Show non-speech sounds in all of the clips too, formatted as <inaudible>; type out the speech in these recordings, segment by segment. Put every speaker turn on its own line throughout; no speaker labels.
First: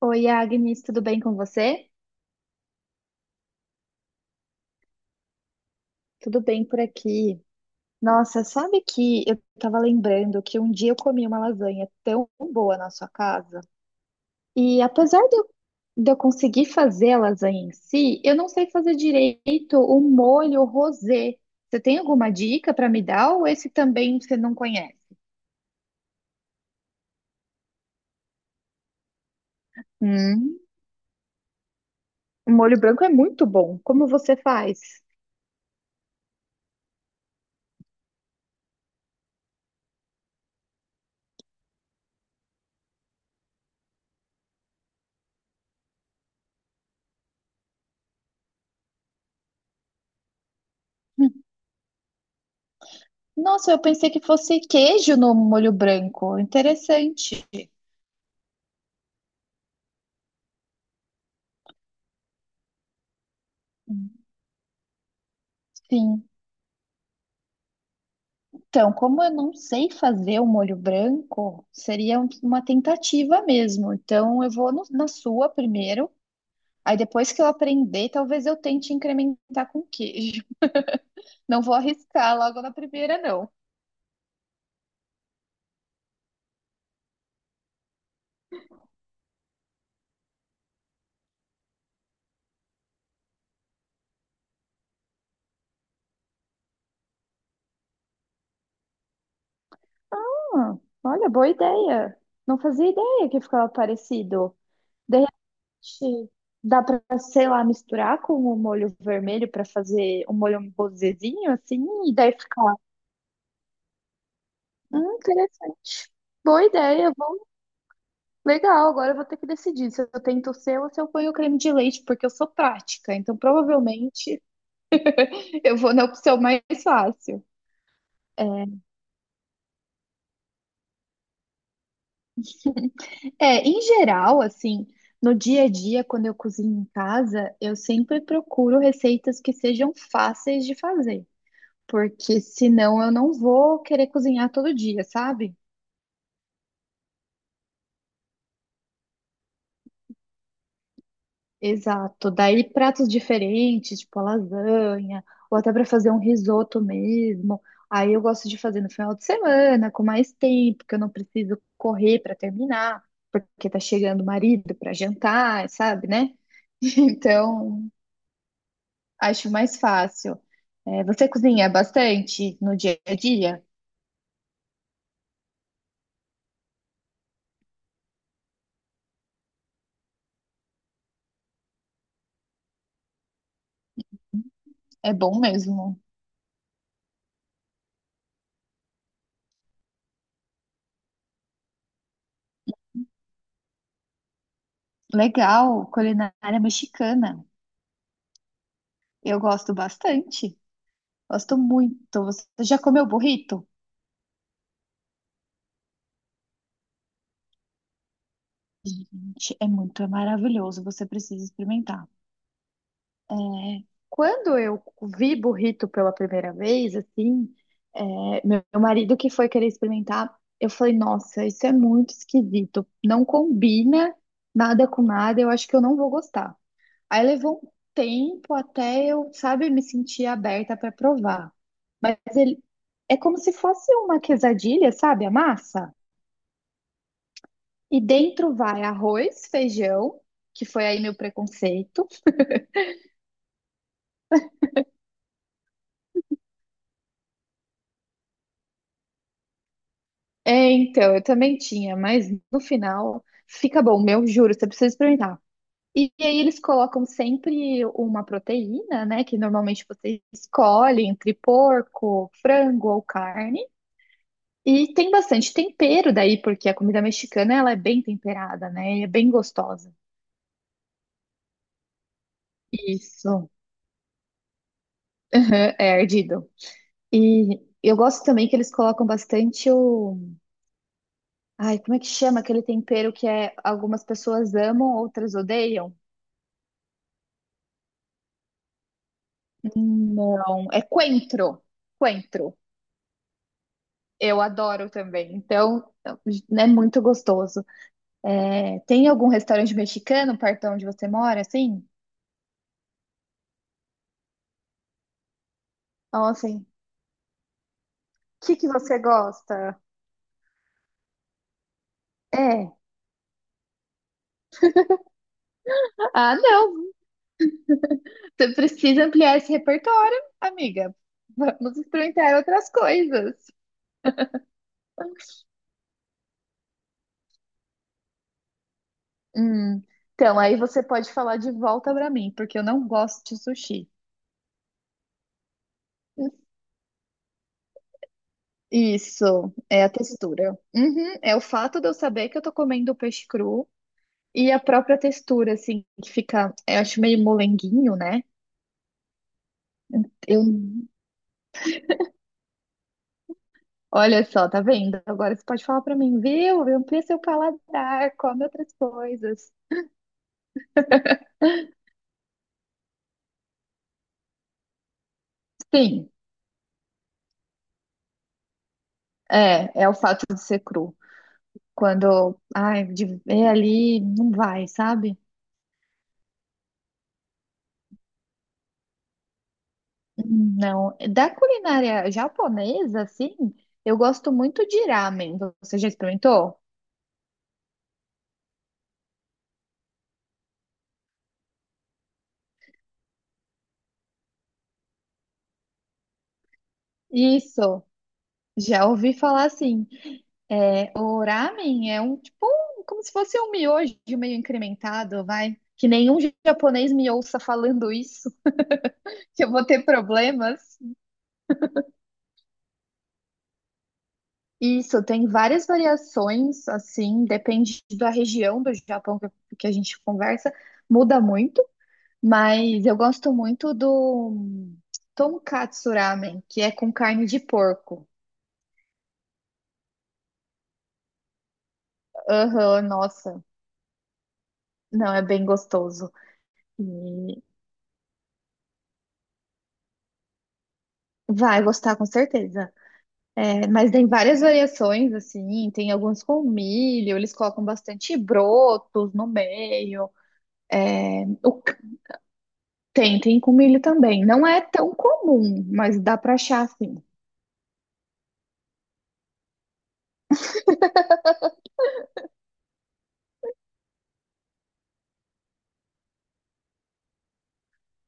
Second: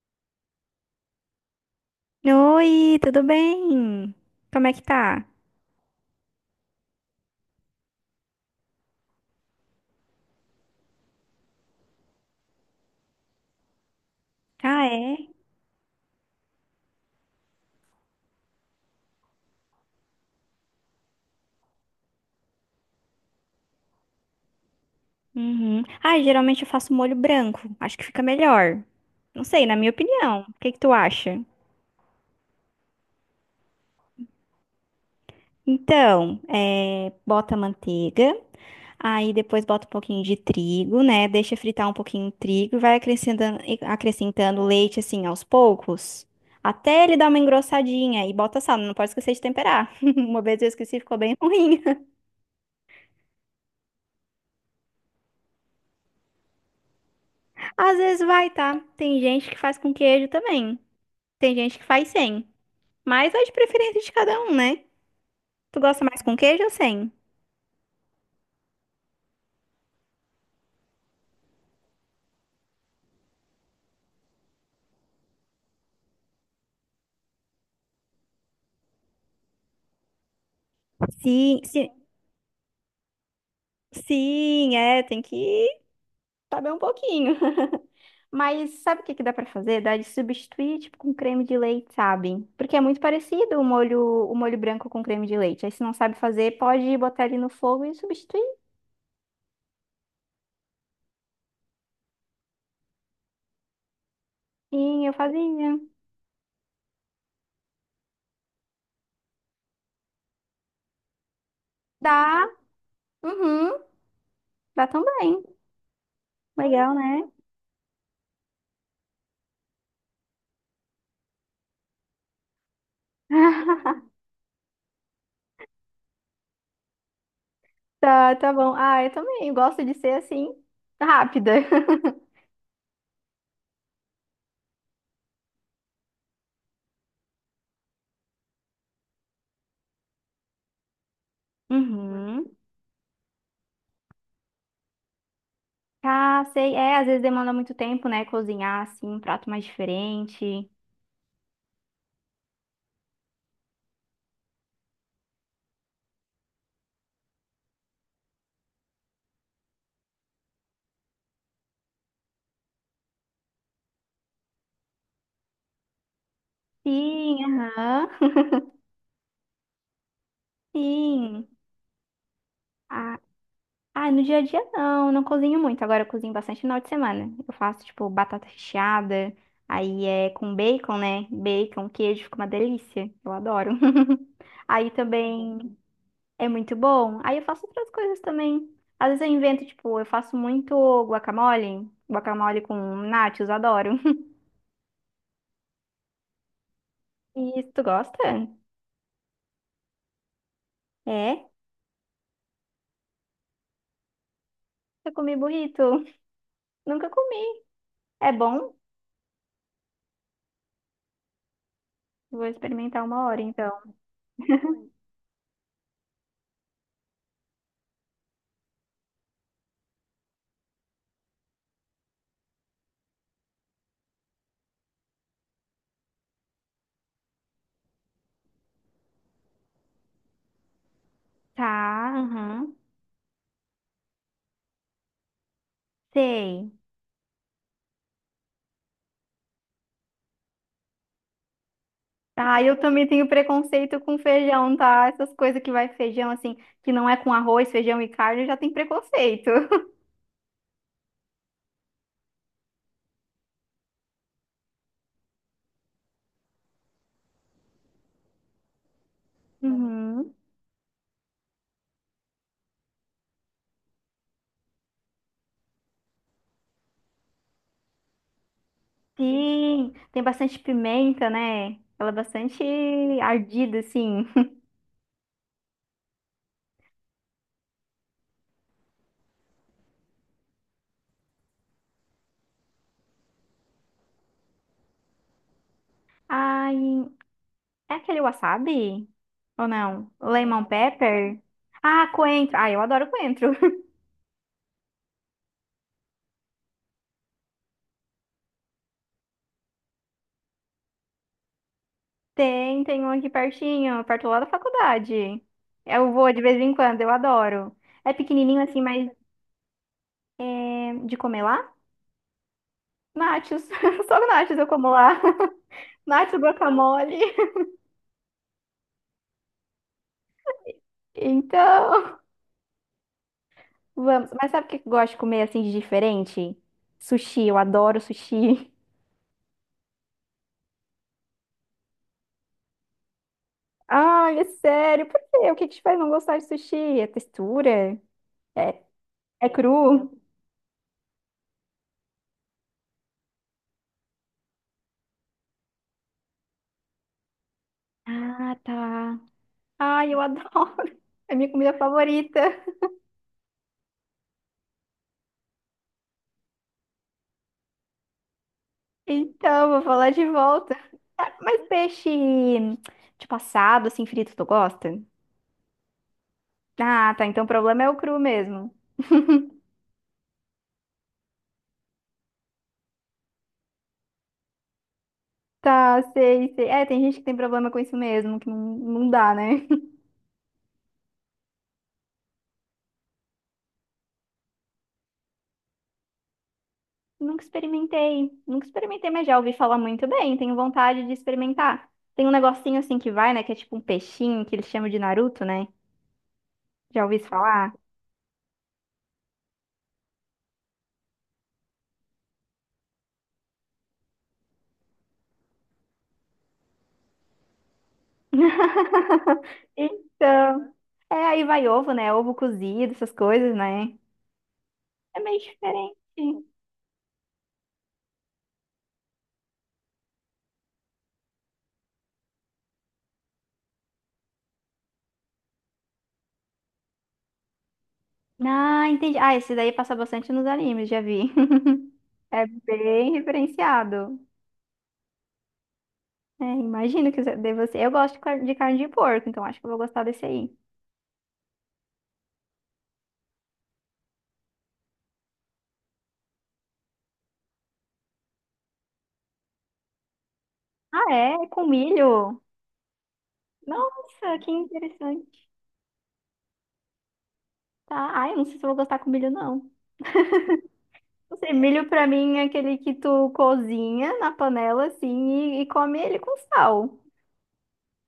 Oi, Agnes, tudo bem com você?
Oi, tudo bem? Como é que tá?
Tudo bem por aqui. Nossa, sabe que eu tava lembrando que um dia eu comi uma lasanha tão boa na sua casa. E
Ah,
apesar
é?
de eu conseguir fazer a lasanha em si, eu não sei fazer direito o molho rosé. Você tem alguma dica para me dar ou esse também você não conhece?
Uhum. Ah, geralmente eu faço molho branco. Acho que fica melhor. Não sei, na minha opinião. O
Hum,
que que tu acha?
o molho branco é muito bom. Como você faz?
Então, é, bota a manteiga, aí depois bota um pouquinho de trigo, né? Deixa fritar um pouquinho o trigo e vai acrescentando, e acrescentando leite assim aos poucos, até ele dar uma engrossadinha e bota sal. Não pode esquecer de temperar. <laughs> Uma vez eu esqueci, ficou bem <laughs> ruim.
Nossa, eu pensei que fosse queijo no molho branco. Interessante.
Às vezes vai, tá? Tem gente que faz com queijo também. Tem gente que faz sem. Mas é de preferência de cada um, né? Tu gosta mais
Sim.
com queijo ou sem?
Então, como eu não sei fazer o molho branco, seria uma tentativa mesmo. Então, eu vou na sua primeiro. Aí, depois que eu aprender, talvez eu tente incrementar com queijo. <laughs>
Sim,
Não vou
sim,
arriscar logo na primeira, não.
sim, é, tem que saber um pouquinho. <laughs> Mas sabe o que que dá pra fazer? Dá de substituir, tipo, com creme de leite, sabe? Porque é muito parecido o molho branco com creme de leite. Aí se não sabe fazer, pode botar ele no fogo e substituir.
Ah, olha, boa ideia. Não fazia ideia que ficava parecido.
Sim, eu
De
fazia.
repente, dá para, sei lá, misturar com o molho vermelho para fazer um molho um rosézinho, assim, e daí
Dá,
fica.
uhum, dá também.
Interessante. Boa
Legal,
ideia.
né?
Legal, agora eu vou ter que decidir se eu tento o seu ou se eu ponho o creme de leite, porque eu sou prática, então
<laughs>
provavelmente <laughs> eu vou na opção mais fácil.
Tá,
É,
tá bom. Ah, eu também gosto de ser assim, rápida. <laughs>
é, em geral, assim, no dia a dia, quando eu cozinho em casa, eu sempre procuro receitas que sejam fáceis de fazer, porque
Uhum.
senão eu não vou querer cozinhar todo dia, sabe?
Ah, sei. É, às vezes demanda muito tempo, né? Cozinhar, assim, um prato mais diferente.
Exato. Daí pratos diferentes, tipo a lasanha, ou até para fazer um risoto mesmo. Aí eu gosto de fazer no final de semana, com mais tempo, que eu não preciso correr para terminar, porque tá chegando o marido para jantar, sabe, né? <laughs>
Sim,
Então,
aham.
acho mais fácil.
<laughs>
É, você
Sim.
cozinha bastante no dia a
Ah,
dia?
no dia a dia não, não cozinho muito. Agora eu cozinho bastante no final de semana. Eu faço, tipo, batata recheada. Aí é com bacon, né? Bacon, queijo, fica uma delícia. Eu adoro. <laughs> Aí
É bom
também.
mesmo.
É muito bom. Aí eu faço outras coisas também. Às vezes eu invento, tipo, eu faço muito guacamole, guacamole com nachos, adoro. <laughs>
Legal, culinária mexicana.
E tu gosta?
Eu gosto bastante.
É?
Gosto muito. Você já comeu burrito?
Eu comi burrito. <laughs> Nunca comi. É bom?
Gente, é muito é maravilhoso, você precisa experimentar.
Vou experimentar uma
É,
hora então.
quando eu vi burrito pela primeira vez, assim, é, meu marido que foi querer experimentar, eu falei, nossa, isso é muito esquisito, não combina nada com nada, eu acho que eu não vou gostar. Aí levou um tempo até eu, sabe, me sentir aberta para provar.
Tá,
Mas ele
aham.
é como se fosse uma quesadilha, sabe, a massa?
Sei.
E dentro vai arroz, feijão, que foi aí meu preconceito.
Ah, eu também tenho preconceito com feijão, tá? Essas coisas que vai feijão, assim, que não é com arroz, feijão e carne, eu já tenho preconceito. <laughs>
É, então, eu também tinha, mas no final fica bom, meu, juro, você precisa experimentar. E, aí eles colocam sempre uma proteína, né, que normalmente você
Uhum.
escolhe entre porco, frango ou carne. E tem bastante tempero daí, porque a comida mexicana ela é bem temperada, né? E é bem
Sim,
gostosa.
tem bastante pimenta, né? Ela é bastante
Isso.
ardida, assim.
<laughs> Aham, é ardido. E eu gosto também que eles colocam bastante o ai, como é que chama aquele tempero que é algumas pessoas amam, outras odeiam?
Ai, é aquele wasabi? Ou não? Lemon
Não, é
pepper?
coentro.
Ah, coentro.
Coentro.
Ah, eu adoro coentro. <laughs>
Eu adoro também. Então, é muito gostoso. É, tem algum restaurante mexicano perto de onde você mora, assim?
Tem, tem um aqui pertinho, perto lá da faculdade. Eu
Então,
vou de vez
assim,
em quando, eu adoro. É
o que
pequenininho
que
assim,
você
mas
gosta?
é de comer lá?
É.
Nachos. <laughs> Só nachos eu como lá. <laughs>
Ah,
Nachos,
não.
guacamole.
Você precisa ampliar esse repertório, amiga.
<laughs>
Vamos
Então.
experimentar outras coisas.
Vamos. Mas sabe o que eu gosto de comer assim de diferente? Sushi, eu adoro sushi.
Hum, Então, aí você pode falar de volta pra mim, porque eu não gosto de
<laughs>
sushi.
Ai, é sério, por quê? O que que te faz não gostar de sushi? É textura? É, é
Isso, é a
cru?
textura. Uhum, é o fato de eu saber que eu tô comendo peixe cru e a própria textura, assim, que fica, eu acho meio molenguinho, né?
Ah, tá. Ai, eu
Eu,
adoro. <laughs> É minha comida favorita.
olha só, tá vendo? Agora você pode falar pra mim, viu? Amplia seu paladar, come outras coisas.
Então, vou falar de volta. Ah, mas peixe, tipo assado, assim, frito, tu gosta?
Sim,
Ah, tá. Então o problema é o cru mesmo. <laughs>
é o fato de ser cru. Quando, ai, de ver ali, não vai, sabe?
Tá, sei, sei. É, tem gente que tem problema com isso mesmo, que não, não dá, né?
Não, da culinária japonesa, assim, eu gosto muito de ramen. Você já experimentou?
Nunca experimentei, nunca experimentei, mas já ouvi falar muito bem, tenho vontade de experimentar. Tem um negocinho assim que vai, né, que é tipo um peixinho, que eles chamam de Naruto, né? Já ouvi isso falar?
Isso. Já ouvi falar assim, é, o ramen é um tipo, como se fosse um miojo meio incrementado, vai. Que nenhum japonês me ouça falando isso, <laughs> que eu vou
<laughs>
ter
Então,
problemas.
é, aí vai ovo, né? Ovo cozido, essas coisas, né?
Isso,
É
tem
meio
várias
diferente.
variações, assim, depende da região do Japão que a gente conversa, muda muito, mas eu gosto muito do tonkatsu ramen, que é com carne de porco.
Ah, entendi. Ah, esse daí passa bastante nos animes, já vi. <laughs> É
Aham,
bem
nossa,
referenciado.
não, é bem gostoso.
É, imagino que
E
deve ser. Eu gosto de de carne de porco, então acho que eu vou gostar desse aí.
vai gostar com certeza. É, mas tem várias variações, assim, tem alguns com milho, eles colocam bastante brotos no meio.
Ah, é? É
O
com
c-
milho?
tem, tem com milho também.
Nossa,
Não
que
é tão
interessante.
comum, mas dá pra achar, assim.
Tá. Ai, eu não sei se eu vou gostar com milho, não. Não sei, milho pra mim é aquele que tu cozinha na panela, assim, e come ele com sal,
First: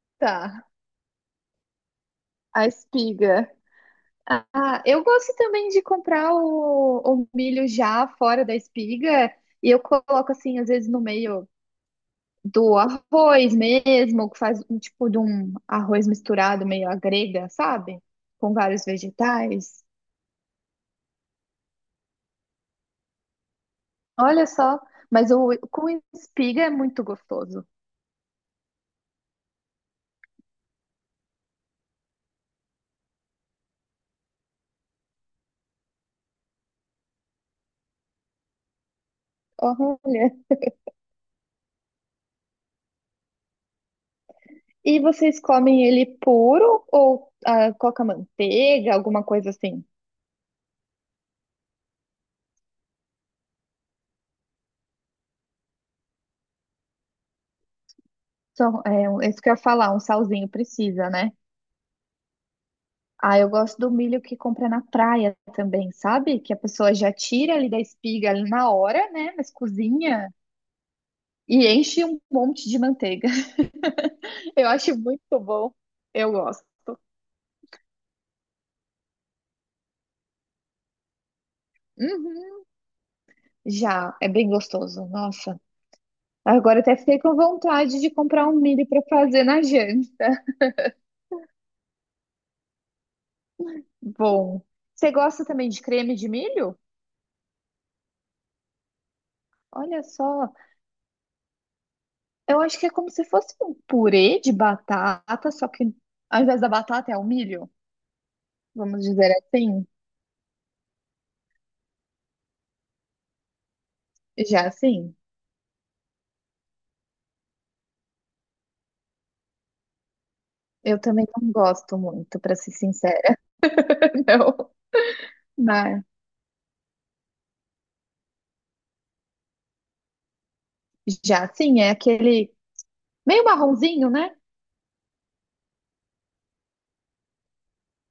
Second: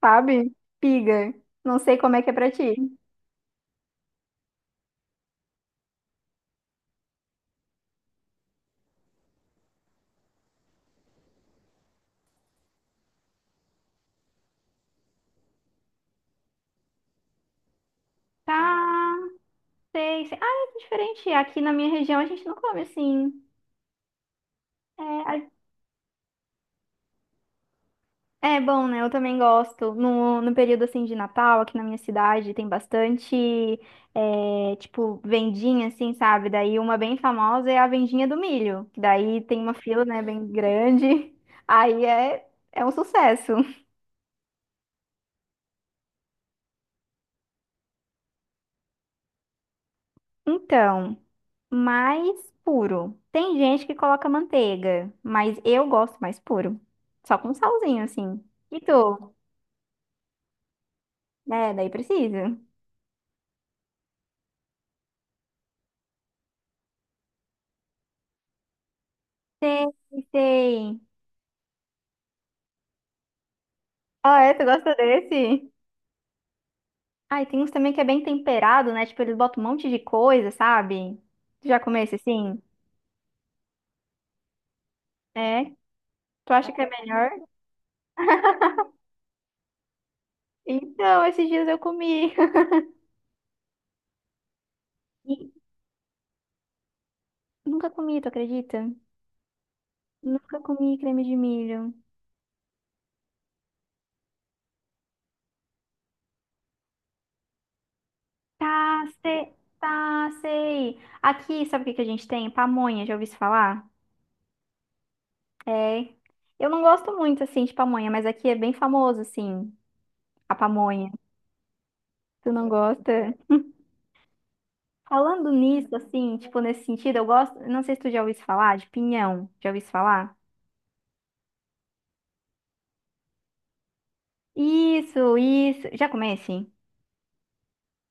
sabe?
Tá,
Piga. Não sei como é que é pra
a
ti.
espiga. Ah, eu gosto também de comprar o milho já fora da espiga, e eu coloco, assim, às vezes no meio do arroz mesmo, que faz um tipo de um arroz misturado, meio à grega, sabe? Com vários
Tá,
vegetais.
sei, sei. Ah, é diferente. Aqui na minha região a gente não come assim.
Olha só,
É
mas o
a
com espiga é muito gostoso.
É bom, né? Eu também gosto. No período assim de Natal, aqui na minha cidade, tem bastante, é, tipo, vendinha, assim, sabe? Daí uma bem famosa é a vendinha do milho. Que Daí tem uma
Olha.
fila, né, bem grande. <laughs> Aí é, é um sucesso.
E vocês comem ele puro ou ah, coloca manteiga, alguma coisa assim?
Então, mais puro. Tem gente que coloca manteiga, mas eu gosto mais puro. Só com salzinho, assim. E
Então, é,
tu?
isso que eu ia falar, um salzinho precisa, né?
É, daí precisa.
Ah, eu gosto do milho que compra na praia também, sabe? Que a pessoa já tira ali da espiga ali na hora, né? Mas
Sei,
cozinha
sei.
e enche um monte de manteiga.
Ah, é?
<laughs>
Tu
Eu
gosta
acho muito
desse?
bom. Eu gosto.
Ah, e tem uns também que é bem temperado, né? Tipo, eles botam um monte de coisa, sabe? Tu já comeu esse assim?
Uhum. Já, é bem gostoso. Nossa.
É? Tu acha que
Agora
é
até fiquei
melhor?
com vontade de comprar um milho para fazer na janta.
Então, esses dias eu comi. <laughs>
Bom, você gosta
E
também de creme de milho?
nunca comi, tu acredita?
Olha só,
Nunca comi creme de milho.
eu acho que é como se fosse um purê de batata, só que ao invés da batata é o milho, vamos
Tá,
dizer
sei.
assim,
Tá, sei. Aqui, sabe o que que a gente tem? Pamonha, já ouvi isso falar?
já assim.
É. Eu não gosto muito, assim, de pamonha, mas aqui é bem famoso, assim, a
Eu
pamonha.
também não gosto muito,
Tu
para
não
ser
gosta?
sincera, <laughs> não.
Falando nisso,
Mas
assim, tipo, nesse sentido, eu gosto. Não sei se tu já ouviu falar de pinhão. Já ouviu falar?
já assim, é aquele meio marronzinho, né?
Isso, isso. Já comece?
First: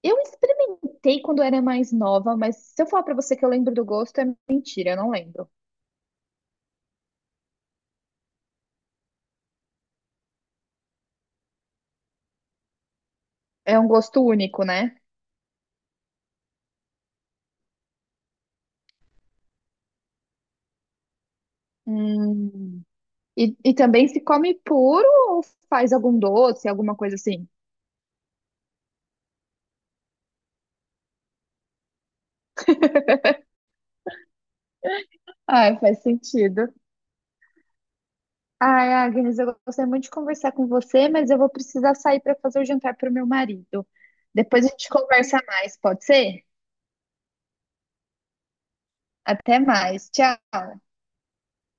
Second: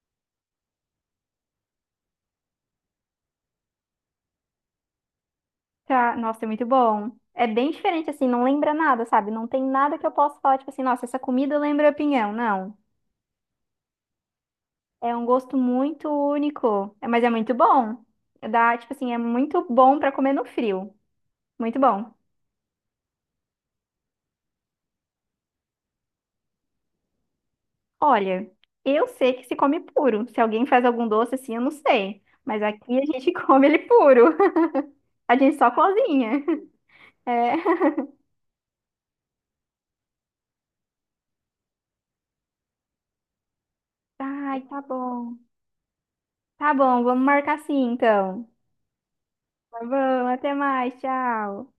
Eu experimentei quando era mais nova, mas se eu falar para você que eu lembro do gosto, é mentira, eu não lembro.
Tá, nossa, é muito bom. É bem diferente, assim, não lembra nada, sabe? Não tem nada que eu possa falar, tipo assim, nossa, essa comida lembra pinhão. Não.
É um gosto único, né?
É um gosto muito único, é, mas é muito bom. Dá, tipo assim, é muito bom pra comer no frio. Muito bom.
Hum. E também se come puro ou faz algum doce, alguma coisa assim?
Olha, eu sei que se come puro. Se alguém faz algum doce assim, eu não sei. Mas aqui a gente <laughs> come ele puro. A gente só
Ai, faz
cozinha.
sentido.
É. <laughs>
Ai, Agnes, eu gostei muito de conversar com você, mas eu vou precisar sair para fazer o jantar para o meu marido.
Ai,
Depois a
tá
gente
bom.
conversa mais, pode ser?
Tá bom, vamos marcar assim, então.
Até
Tá
mais.
bom, até
Tchau.
mais, tchau.